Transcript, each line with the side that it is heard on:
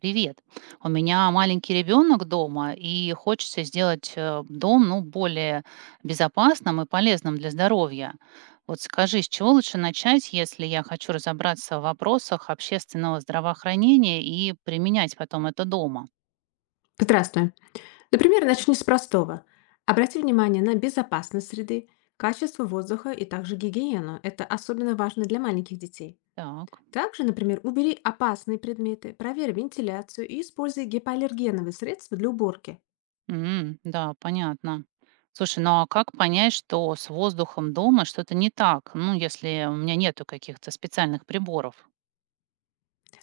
right: Привет. У меня маленький ребенок дома, и хочется сделать дом, ну, более безопасным и полезным для здоровья. Вот скажи, с чего лучше начать, если я хочу разобраться в вопросах общественного здравоохранения и применять потом это дома?
left: Здравствуй. Например, начни с простого. Обрати внимание на безопасность среды, качество воздуха и также гигиену. Это особенно важно для маленьких детей.
right: Так.
left: Также, например, убери опасные предметы, проверь вентиляцию и используй гипоаллергеновые средства для уборки.
right: М, да, понятно. Слушай, ну а как понять, что с воздухом дома что-то не так? Ну, если у меня нету каких-то специальных приборов.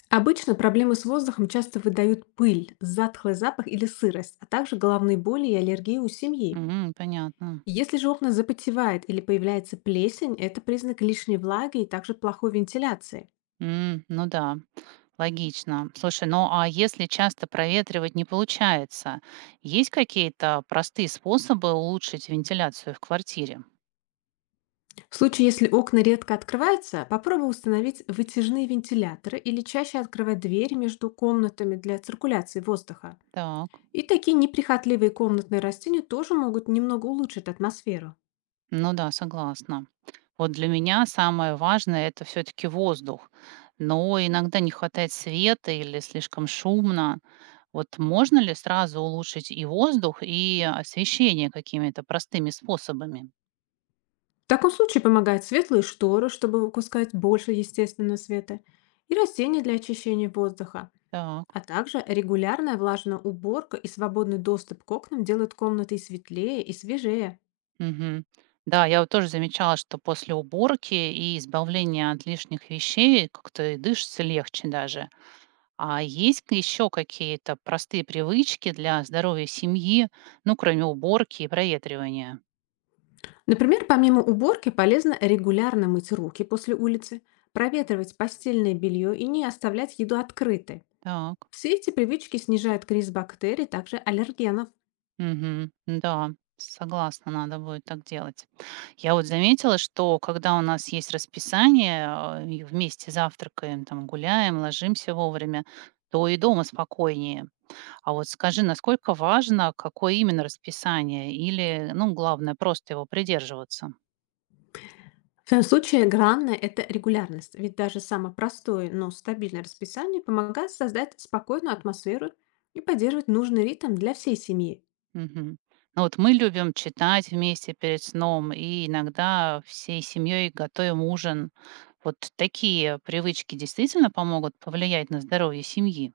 left: Обычно проблемы с воздухом часто выдают пыль, затхлый запах или сырость, а также головные боли и аллергии у семьи.
right: М, понятно.
left: Если же окна запотевает или появляется плесень, это признак лишней влаги и также плохой вентиляции.
right: М, ну да. Логично. Слушай, ну а если часто проветривать не получается, есть какие-то простые способы улучшить вентиляцию в квартире?
left: В случае, если окна редко открываются, попробуй установить вытяжные вентиляторы или чаще открывать двери между комнатами для циркуляции воздуха.
right: Так,
left: И такие неприхотливые комнатные растения тоже могут немного улучшить атмосферу.
right: ну да, согласна. Вот для меня самое важное это все-таки воздух. Но иногда не хватает света или слишком шумно. Вот можно ли сразу улучшить и воздух, и освещение какими-то простыми способами?
left: В таком случае помогают светлые шторы, чтобы выпускать больше естественного света, и растения для очищения воздуха.
right: Так.
left: А также регулярная влажная уборка и свободный доступ к окнам делают комнаты и светлее, и свежее.
right: Мгм. Да, я вот тоже замечала, что после уборки и избавления от лишних вещей как-то и дышится легче даже. А есть еще какие-то простые привычки для здоровья семьи, ну, кроме уборки и проветривания?
left: Например, помимо уборки полезно регулярно мыть руки после улицы, проветривать постельное белье и не оставлять еду открытой.
right: Так,
left: Все эти привычки снижают криз бактерий, также аллергенов.
right: мгм. Да, согласна, надо будет так делать. Я вот заметила, что когда у нас есть расписание, а, и вместе завтракаем, там, гуляем, ложимся вовремя, то и дома спокойнее. А вот скажи, насколько важно, какое именно расписание? Или, ну, главное, просто его придерживаться?
left: В этом случае главное– это регулярность, ведь даже самое простое, но стабильное расписание помогает создать спокойную атмосферу и поддерживать нужный ритм для всей семьи.
right: Мгм. Ну, вот мы любим читать вместе перед сном и иногда всей семьей готовим ужин. Вот такие привычки действительно помогут повлиять на здоровье семьи?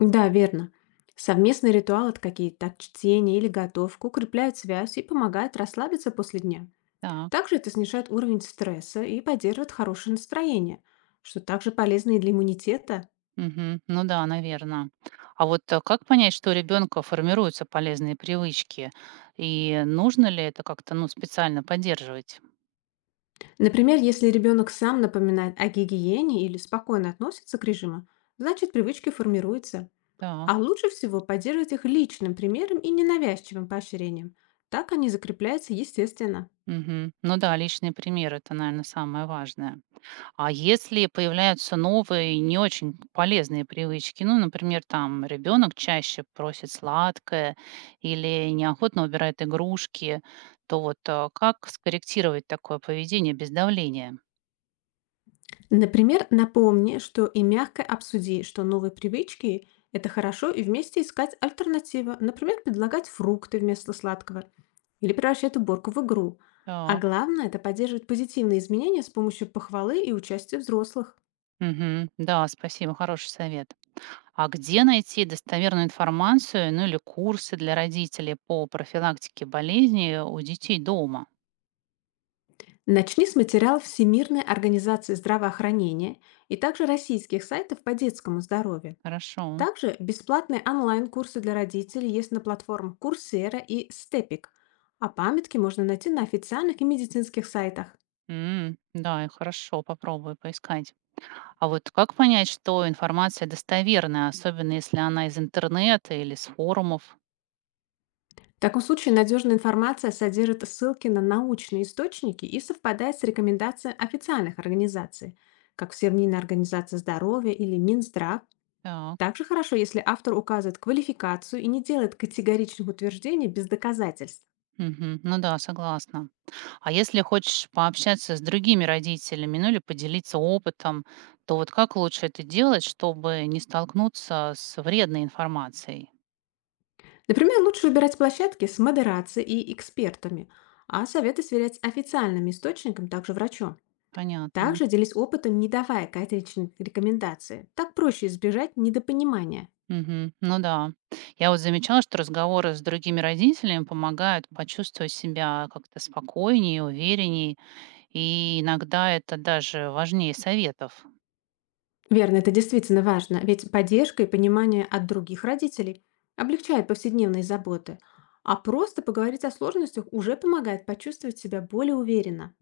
left: Да, верно. Совместные ритуалы, какие-то чтение или готовка, укрепляют связь и помогают расслабиться после дня.
right: Так,
left: Также это снижает уровень стресса и поддерживает хорошее настроение, что также полезно и для иммунитета.
right: мгм. Ну да, наверное. А как понять, что у ребенка формируются полезные привычки? И нужно ли это как-то, ну, специально поддерживать?
left: Например, если ребенок сам напоминает о гигиене или спокойно относится к режиму, значит привычки формируются. А
right: Так.
left: лучше всего поддерживать их личным примером и ненавязчивым поощрением. Так они закрепляются естественно.
right: Мгм. Ну да, личный пример - это, наверное, самое важное. А если появляются новые, не очень полезные привычки, ну, например, там ребенок чаще просит сладкое или неохотно убирает игрушки, то как скорректировать такое поведение без давления?
left: Например, напомни, что и мягко обсуди, что новые привычки– это хорошо, и вместе искать альтернативы. Например, предлагать фрукты вместо сладкого или превращать уборку в игру. А
right: Так.
left: главное– это поддерживать позитивные изменения с помощью похвалы и участия взрослых.
right: Мгм. Да, спасибо, хороший совет. А где найти достоверную информацию, ну, или курсы для родителей по профилактике болезней у детей дома?
left: Начни с материалов Всемирной организации здравоохранения и также российских сайтов по детскому здоровью.
right: Хорошо.
left: Также бесплатные онлайн-курсы для родителей есть на платформах Coursera и Степик, а памятки можно найти на официальных и медицинских сайтах.
right: М, да, и хорошо, попробую поискать. А вот как понять, что информация достоверная, особенно если она из интернета или с форумов?
left: В таком случае надежная информация содержит ссылки на научные источники и совпадает с рекомендациями официальных организаций, как Всемирная организация здоровья или Минздрав.
right: Так.
left: Также хорошо, если автор указывает квалификацию и не делает категоричных утверждений без доказательств.
right: Мгм. Ну да, согласна. А если хочешь пообщаться с другими родителями, ну или поделиться опытом, то вот как лучше это делать, чтобы не столкнуться с вредной информацией?
left: Например, лучше выбирать площадки с модерацией и экспертами, а советы сверять с официальным источником, также врачом.
right: Понятно.
left: Также делись опытом, не давая категоричных рекомендации. Так проще избежать недопонимания.
right: Мгм. Ну да. Я вот замечала, что разговоры с другими родителями помогают почувствовать себя как-то спокойнее, увереннее. И иногда это даже важнее советов.
left: Верно, это действительно важно, ведь поддержка и понимание от других родителей облегчает повседневные заботы, а просто поговорить о сложностях уже помогает почувствовать себя более уверенно.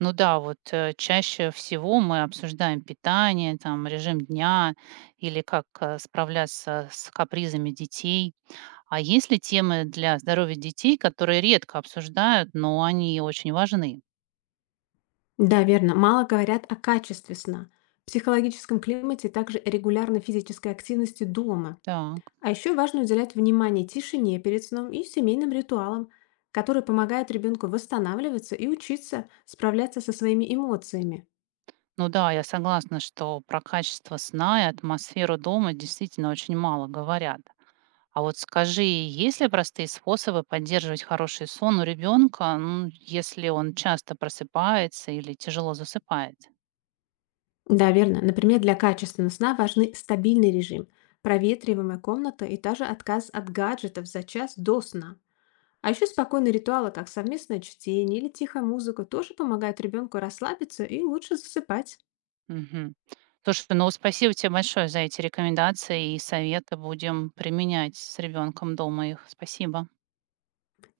right: Ну да, чаще всего мы обсуждаем питание, там, режим дня или как справляться с капризами детей. А есть ли темы для здоровья детей, которые редко обсуждают, но они очень важны?
left: Да, верно, мало говорят о качестве сна, психологическом климате, также регулярной физической активности дома.
right: Так,
left: А еще важно уделять внимание тишине перед сном и семейным ритуалам, которые помогают ребенку восстанавливаться и учиться справляться со своими эмоциями.
right: ну да, я согласна, что про качество сна и атмосферу дома действительно очень мало говорят. А вот скажи, есть ли простые способы поддерживать хороший сон у ребенка, ну, если он часто просыпается или тяжело засыпает?
left: Да, верно. Например, для качественного сна важны стабильный режим, проветриваемая комната и даже отказ от гаджетов за час до сна. А еще спокойные ритуалы, как совместное чтение или тихая музыка, тоже помогают ребенку расслабиться и лучше засыпать.
right: Мгм. Слушай, ну спасибо тебе большое за эти рекомендации и советы. Будем применять с ребенком дома их. Спасибо.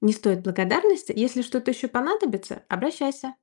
left: Не стоит благодарности, если что-то еще понадобится, обращайся.